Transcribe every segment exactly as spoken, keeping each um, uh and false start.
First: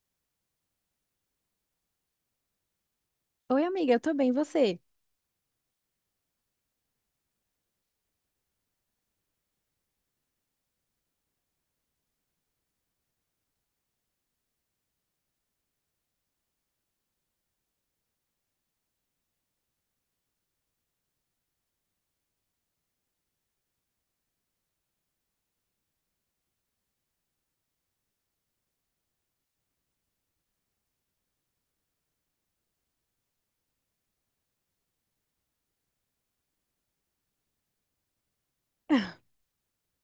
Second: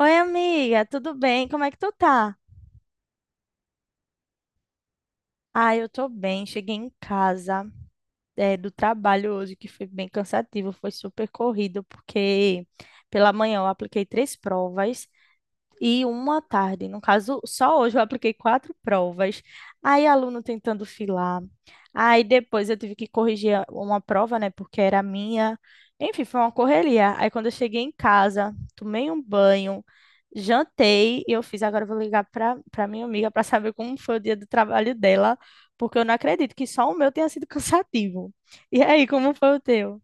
Oi, amiga, tudo bem? Como é que tu tá? Oi, amiga, eu tô bem, e você? Ah, eu tô bem. Cheguei em casa, eh, do trabalho hoje, que foi bem cansativo, foi super corrido, porque pela manhã eu apliquei três provas e uma à tarde. No caso, só hoje eu apliquei quatro provas. Aí, aluno tentando filar. Aí, depois eu tive que corrigir a- uma prova, né? Porque era minha. Enfim, foi uma correria. Aí, quando eu cheguei em casa, tomei um banho, jantei e eu fiz. Agora, eu vou ligar para para minha amiga para saber como foi o dia do trabalho dela, porque eu não acredito que só o meu tenha sido cansativo. E aí, como foi o teu?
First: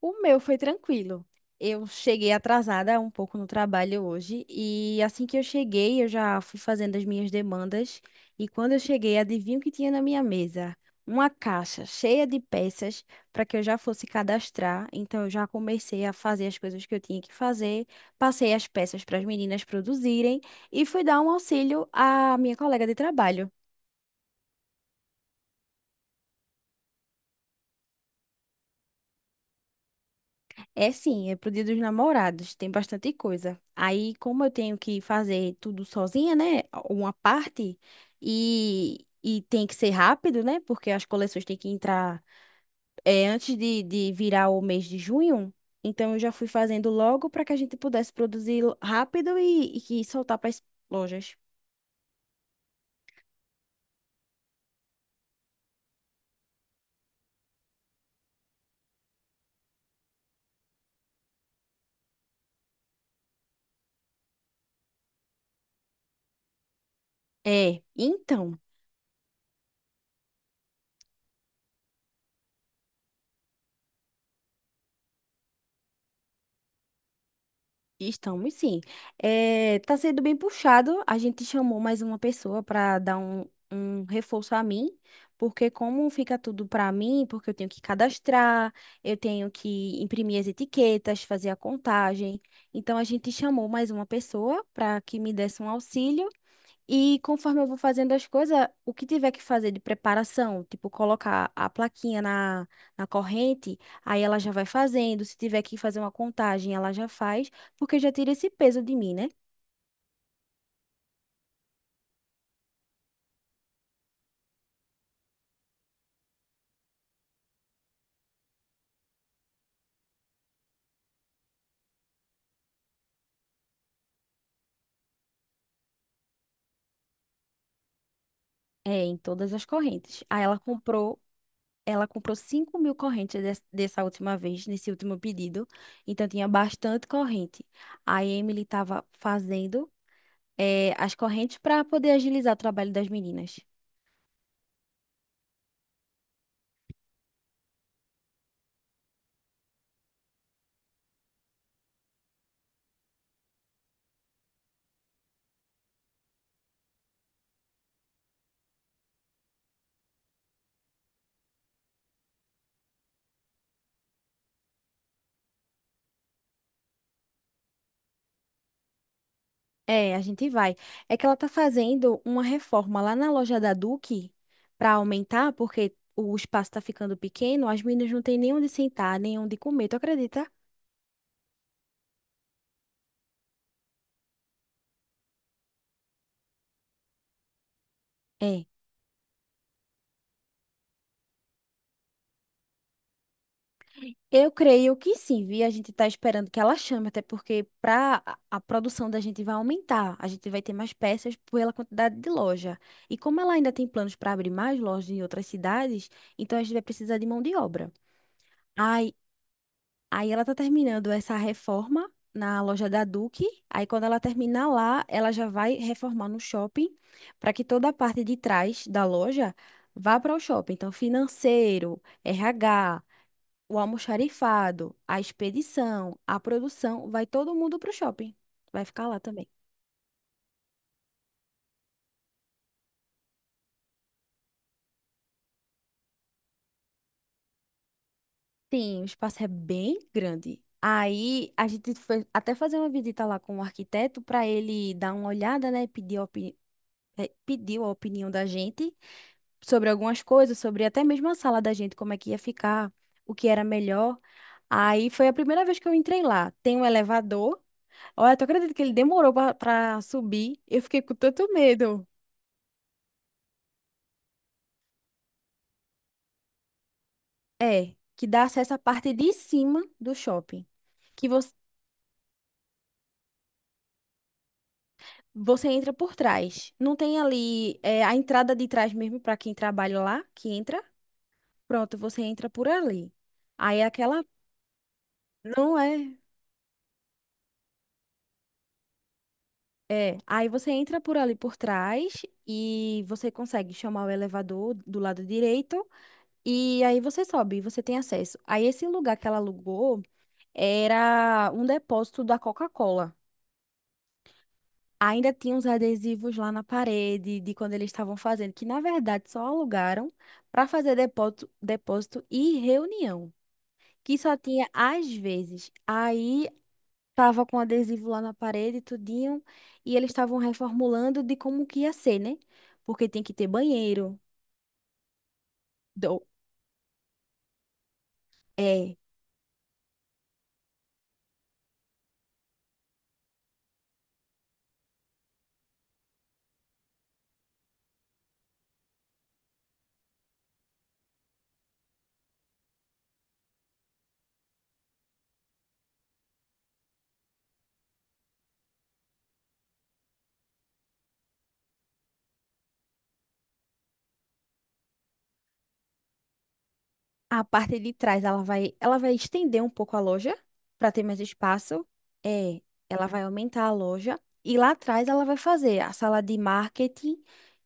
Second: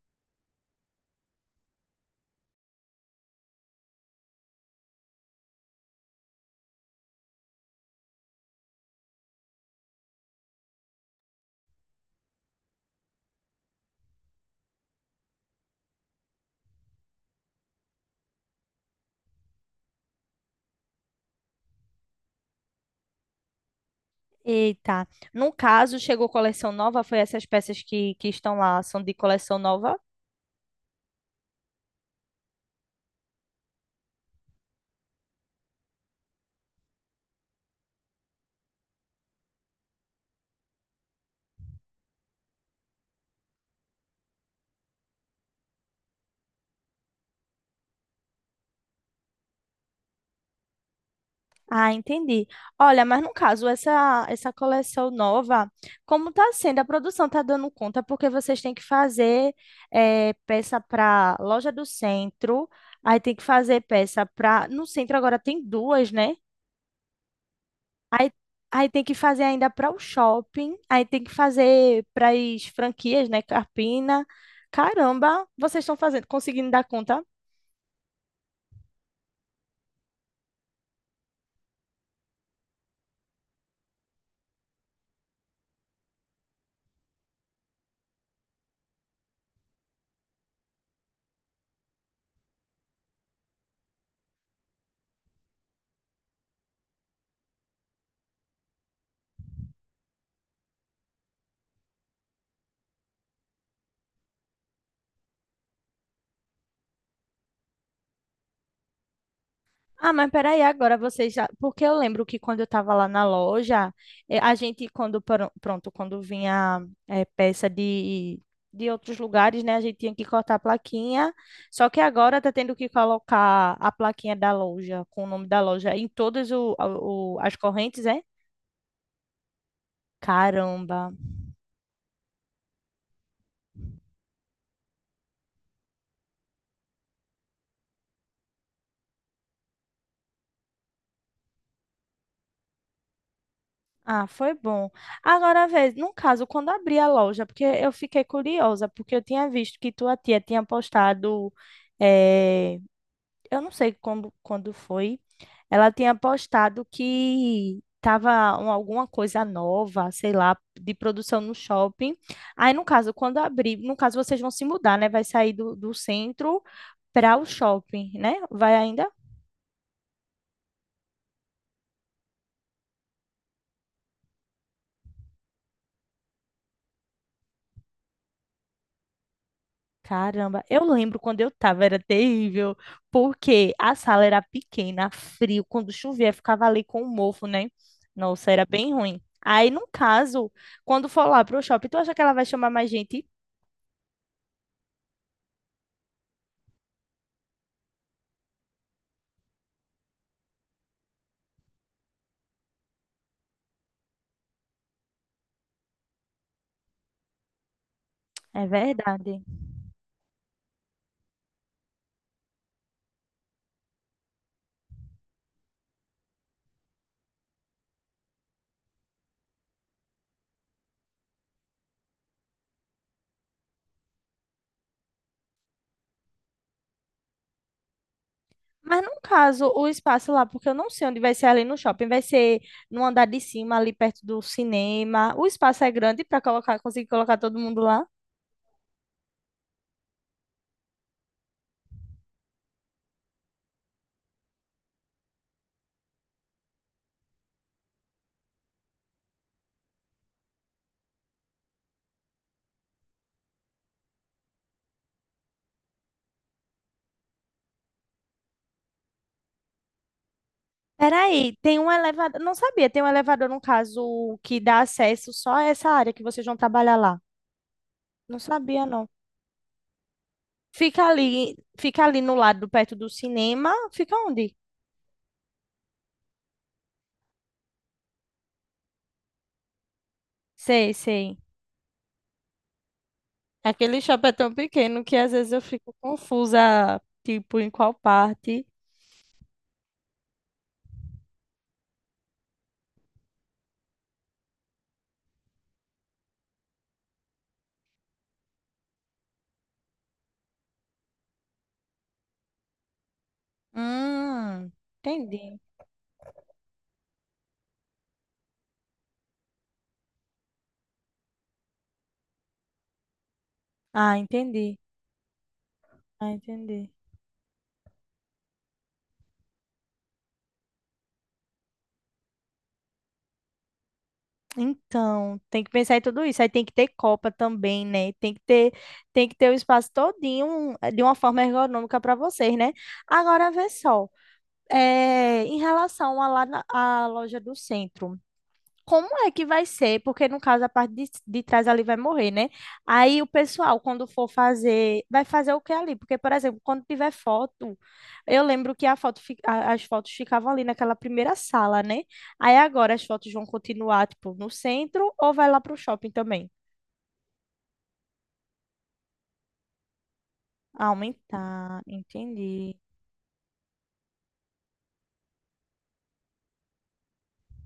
O meu foi tranquilo. Eu cheguei atrasada um pouco no trabalho hoje e assim que eu cheguei, eu já fui fazendo as minhas demandas e quando eu cheguei, adivinha o que tinha na minha mesa? Uma caixa cheia de peças para que eu já fosse cadastrar. Então eu já comecei a fazer as coisas que eu tinha que fazer, passei as peças para as meninas produzirem e fui dar um auxílio à minha colega de trabalho. Eita. No caso, chegou coleção nova, foi essas peças que, que estão lá, são de coleção nova? É sim, é pro Dia dos Namorados, tem bastante coisa. Aí, como eu tenho que fazer tudo sozinha, né? Uma parte, e, e tem que ser rápido, né? Porque as coleções têm que entrar é, antes de, de virar o mês de junho. Então, eu já fui fazendo logo para que a gente pudesse produzir rápido e, e que soltar para as lojas. Ah, entendi. Olha, mas no caso, essa, essa coleção nova, como tá sendo? A produção tá dando conta, porque vocês têm que fazer eh, peça para loja do centro, aí tem que fazer peça para. No centro agora tem duas, né? É, Aí, então. aí tem que fazer ainda para o shopping, aí tem que fazer para as franquias, né? Carpina. Caramba, vocês estão fazendo, conseguindo dar conta? Estamos sim. É tá sendo bem puxado. A gente chamou mais uma pessoa para dar um, um reforço a mim, porque como fica tudo para mim, porque eu tenho que cadastrar, eu tenho que imprimir as etiquetas, fazer a contagem. Então a gente chamou mais uma pessoa para que me desse um auxílio. E conforme eu vou fazendo as coisas, o que tiver que fazer de preparação, tipo colocar a plaquinha na, na corrente, aí ela já vai fazendo. Se tiver que fazer uma contagem, ela já faz, porque já tira esse peso de mim, né? Ah, mas peraí, agora vocês já. Porque eu lembro que quando eu estava lá na loja, eh, a gente, quando, pro- pronto, quando vinha eh, peça de, de outros lugares, né, a gente tinha que cortar a plaquinha. Só que agora tá tendo que colocar a plaquinha da loja, com o nome da loja, em todas o, a- o- as correntes, é? É, em todas as correntes. Aí ela Caramba. comprou, ela comprou cinco mil correntes des- dessa última vez, nesse último pedido. Então tinha bastante corrente. Aí a Emily estava fazendo, eh, as correntes para poder agilizar o trabalho das meninas. Ah, foi bom. Agora, vez, no caso, quando abri a loja, porque eu fiquei curiosa, porque eu tinha visto que tua tia tinha postado, eh, eu não sei quando, quando foi, ela tinha postado que tava um- alguma coisa nova, sei lá, de produção no shopping. Aí, no caso, quando abrir, no caso, vocês vão se mudar, né? Vai sair do, do centro para o shopping, né? Vai ainda? É, a gente vai. É que ela tá fazendo uma reforma lá na loja da Duque para aumentar, porque o espaço tá ficando pequeno, as meninas não têm nem onde sentar, nem onde comer, tu acredita? Caramba, eu lembro quando eu tava, era terrível, porque a sala era pequena, frio, quando chovia ficava ali com o mofo, né? Nossa, era É. bem ruim. Aí, no caso, quando for lá pro shopping, tu acha que ela vai chamar mais gente? Eu creio que sim, vi. A gente tá esperando que ela chame, até porque pra a a produção da gente vai aumentar. A gente vai ter mais peças pela quantidade de loja. E como ela ainda tem planos para abrir mais lojas em outras cidades, então a gente vai precisar de mão de obra. É Ai, verdade. Aí ela tá terminando essa reforma na loja da Duque. Aí quando ela terminar lá, ela já vai reformar no shopping para que toda a parte de trás da loja vá para o shopping. Então, financeiro, R H, o almoxarifado, a expedição, a produção, vai todo mundo para o shopping. Vai Mas ficar no lá também. caso, o espaço lá, porque eu não sei onde vai ser ali no shopping, vai ser no andar de cima, ali perto do cinema. O espaço é grande para colocar, conseguir colocar todo mundo lá. Sim, o espaço é bem grande. Aí a gente foi até fazer uma visita lá com o arquiteto para ele dar uma olhada, né? Pedir a opini- eh, pediu a opinião da gente sobre algumas coisas, sobre até mesmo a sala da gente, como é que ia ficar, o que era melhor. Aí foi a primeira vez que eu entrei lá. Tem um elevador. Olha, tu acredita que ele demorou pra pra subir? Eu fiquei com tanto Peraí, tem um medo. elevador. Não sabia, tem um elevador, no caso, que dá acesso só a essa área que vocês vão trabalhar lá. É, que Não dá acesso à sabia, não. parte de cima do shopping, Fica que você, ali, fica ali no lado, perto do cinema. Fica onde? você entra por trás. Não tem ali é, a entrada de trás mesmo para quem trabalha lá, que entra. Sei, sei. Pronto, você entra por ali. Aí Aquele aquela shopping é tão pequeno que às vezes eu não fico é. confusa, tipo, em qual parte. É, aí você entra por ali por trás e você consegue chamar o elevador do lado direito e aí você sobe, você tem acesso. Aí esse lugar que ela alugou era um depósito da Coca-Cola. Hum, Ainda tinha entendi. uns adesivos lá na parede de quando eles estavam fazendo, que na verdade só alugaram para fazer depósito, depósito e reunião, Ah, que só tinha entendi. às vezes. Ah, Aí entendi. Tava com adesivo lá na parede, tudinho, e eles estavam reformulando de como que ia ser, né? Porque tem que ter banheiro, Então, tem que pensar em do, tudo isso. Aí tem que ter copa também, né? Tem que ter, é, tem que ter o espaço todinho eh, de uma forma ergonômica para vocês, né? Agora, vê só. eh, em relação à lá na- à loja do centro. Como é que vai ser? Porque no caso a parte de, de trás ali vai morrer, né? Aí o pessoal, quando for fazer, vai fazer o que ali? Porque, por exemplo, quando tiver foto, eu lembro que a foto, fi- a- as fotos ficavam ali naquela primeira sala, né? Aí agora as fotos vão continuar, tipo, no centro ou vai lá pro shopping também? a parte de trás, ela vai, ela vai estender um pouco a loja para ter mais Aumentar, espaço. É, entendi. ela vai aumentar a loja e lá atrás ela vai fazer a sala de marketing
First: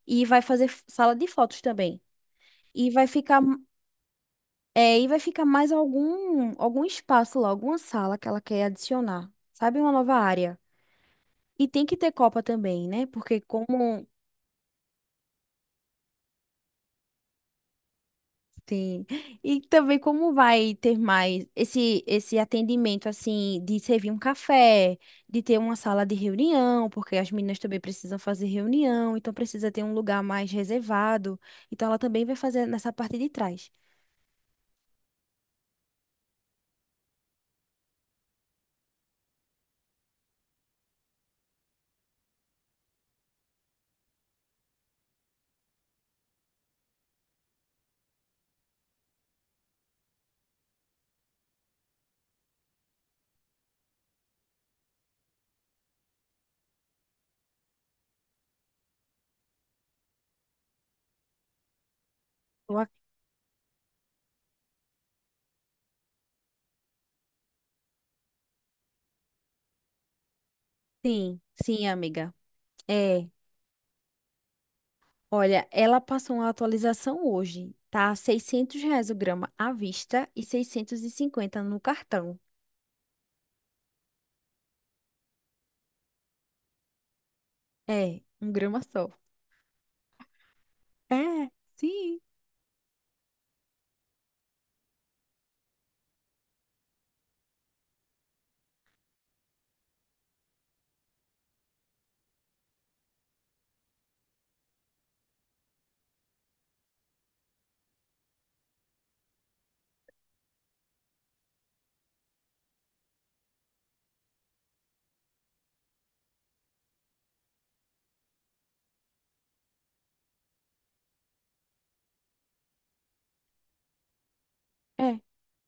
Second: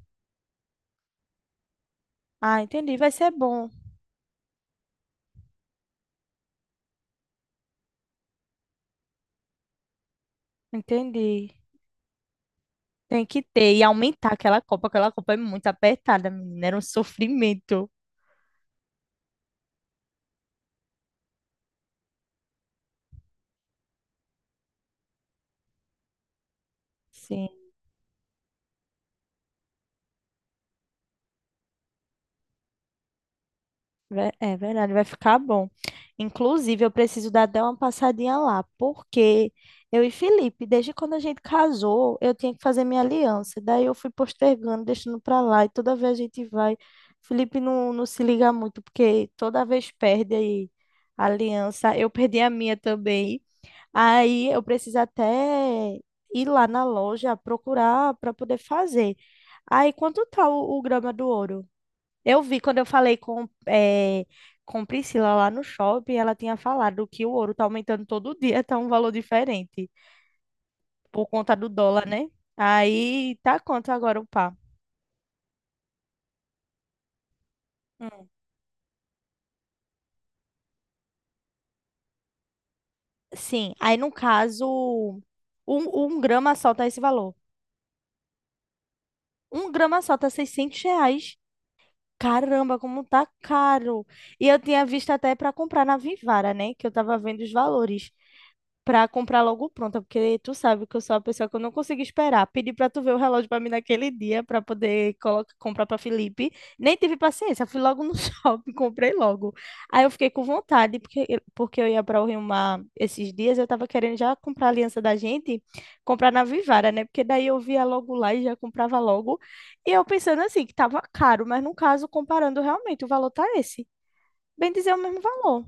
e vai fazer f- sala de fotos também. Ah, E entendi, vai vai ser ficar, bom. é, e vai ficar mais algum algum espaço lá, alguma sala que ela quer adicionar. Sabe, uma nova área. Entendi. E tem que ter copa também, né? Tem Porque que ter e como aumentar aquela copa, aquela copa é muito apertada, menina, era um sofrimento. sim. E também como vai ter mais esse esse atendimento assim de servir um café, de ter uma sala de reunião, porque as Sim. meninas também precisam fazer reunião, então precisa ter um lugar mais reservado. Então ela também vai fazer nessa parte de trás. Ve- É verdade, vai ficar bom. Inclusive, eu preciso dar até uma passadinha lá, porque eu e Felipe, desde quando a gente casou, eu tinha que fazer minha aliança. Daí eu fui postergando, deixando pra lá, e toda vez a gente vai. Felipe não, não se liga muito, porque toda vez perde aí a aliança. Eu perdi a minha também. Aí eu preciso até ir lá na loja procurar para poder fazer. Aí, quanto tá o, o grama do ouro? Eu vi quando Eu eu ac- falei com, eh, com Priscila lá no shopping, ela tinha falado que o ouro tá aumentando todo dia, tá um valor diferente, por Sim, conta do sim, dólar, né? amiga. É, Aí tá quanto agora o pá? olha, ela passou uma atualização hoje. Tá Hum. seiscentos reais o grama à vista e seiscentos e cinquenta no cartão. Sim, aí no caso, um, um grama só tá esse valor. É, um grama só. Um grama só tá seiscentos reais. É, sim, Caramba, como tá caro. E eu tinha visto até para comprar na Vivara, né? Que eu tava vendo os valores. Pra comprar logo pronta, porque tu sabe que eu sou a pessoa que eu não consigo esperar. Pedi pra tu ver o relógio pra mim naquele dia, pra poder colocar, comprar pra Felipe. Nem tive paciência, fui logo no shopping, comprei logo. Aí eu fiquei com vontade, porque, porque eu ia pra o Rio Mar esses dias, eu tava querendo já comprar a aliança da gente, comprar na Vivara, né? Porque daí eu via logo lá e já comprava logo. E eu pensando assim, que tava caro, mas no caso, comparando realmente, o valor tá esse. Bem dizer, o é. mesmo valor.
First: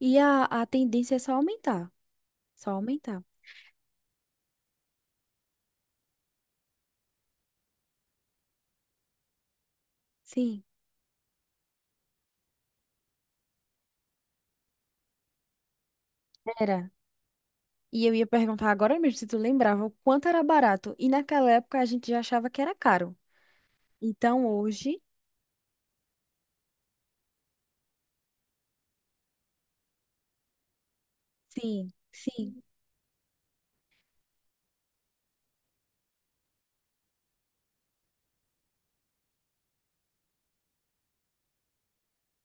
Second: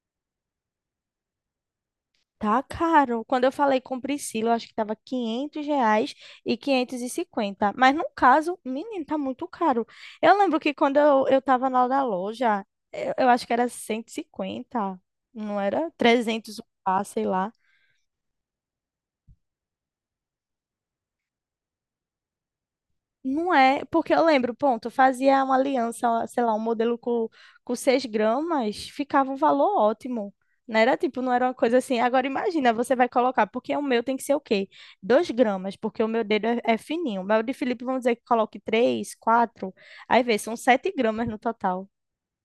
E a, a tendência é só aumentar, Tá só caro. aumentar. Quando eu falei com Priscila, eu acho que tava quinhentos reais e quinhentos e cinquenta. Mas no caso, menino, tá muito caro. Eu lembro Sim, que quando eu, eu tava lá da loja, eu, eu acho que era cento e cinquenta, não era? Trezentos o era. par, sei lá. E eu ia perguntar agora mesmo se tu lembrava o quanto era barato. E naquela época a gente já achava que era caro. Não é, porque eu Então lembro, ponto, eu hoje, fazia uma aliança, sei lá, um modelo com, com seis gramas, ficava um valor ótimo. Não era tipo, não era uma coisa sim, assim. Agora sim, imagina, você vai colocar, porque o meu tem que ser o quê? Dois gramas, porque o meu dedo é, é fininho. Mas o de Felipe, vamos dizer que coloque três, quatro, aí vê, são sete gramas no total.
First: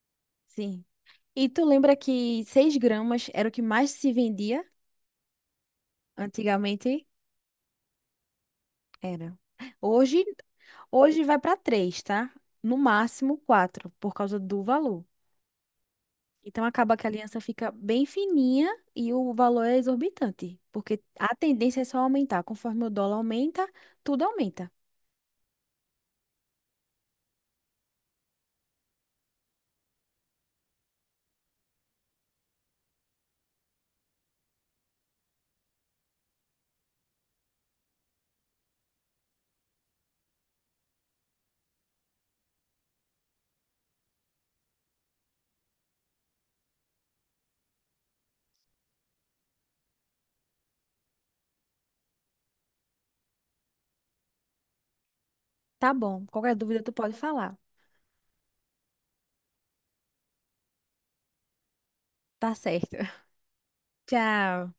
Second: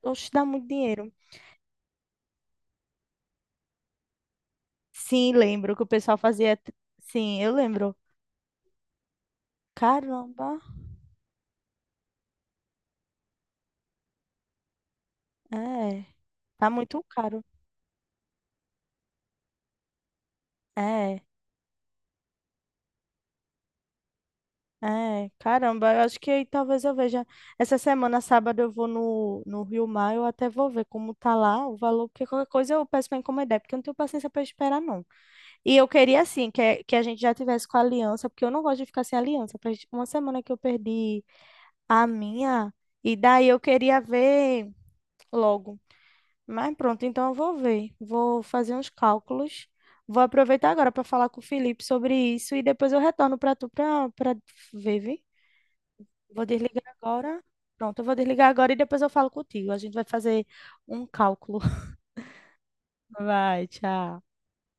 Oxe, dá muito sim. dinheiro. E tu lembra que seis gramas era o que mais se vendia Sim, lembro que o pessoal fazia. t- antigamente? Sim, eu lembro. Era. Hoje, Caramba, hoje vai para três, tá? No máximo quatro por causa do valor. é, Então tá acaba muito que a aliança caro. fica bem fininha e o valor é exorbitante, porque É. a tendência é só aumentar. Conforme o dólar aumenta, tudo aumenta. É, caramba, eu acho que aí talvez eu veja. Essa semana, sábado, eu vou no, no Rio Mar, eu até vou ver como tá lá o valor, porque qualquer coisa eu peço para encomendar, porque eu não tenho paciência para esperar, não. E eu queria, assim, que, que a gente já tivesse com a aliança, porque eu não gosto de ficar sem aliança. Faz uma semana que eu perdi a minha, e daí eu queria ver logo. Mas pronto, então eu vou ver. Vou fazer uns cálculos. Vou aproveitar agora para falar com o Felipe sobre isso e depois eu retorno para tu para para ver, viu? Tá bom. Vou Qualquer desligar dúvida tu pode agora. falar. Pronto, eu vou desligar agora e depois eu falo contigo. A gente vai fazer um cálculo. Tá certo. Vai, tchau. Tchau.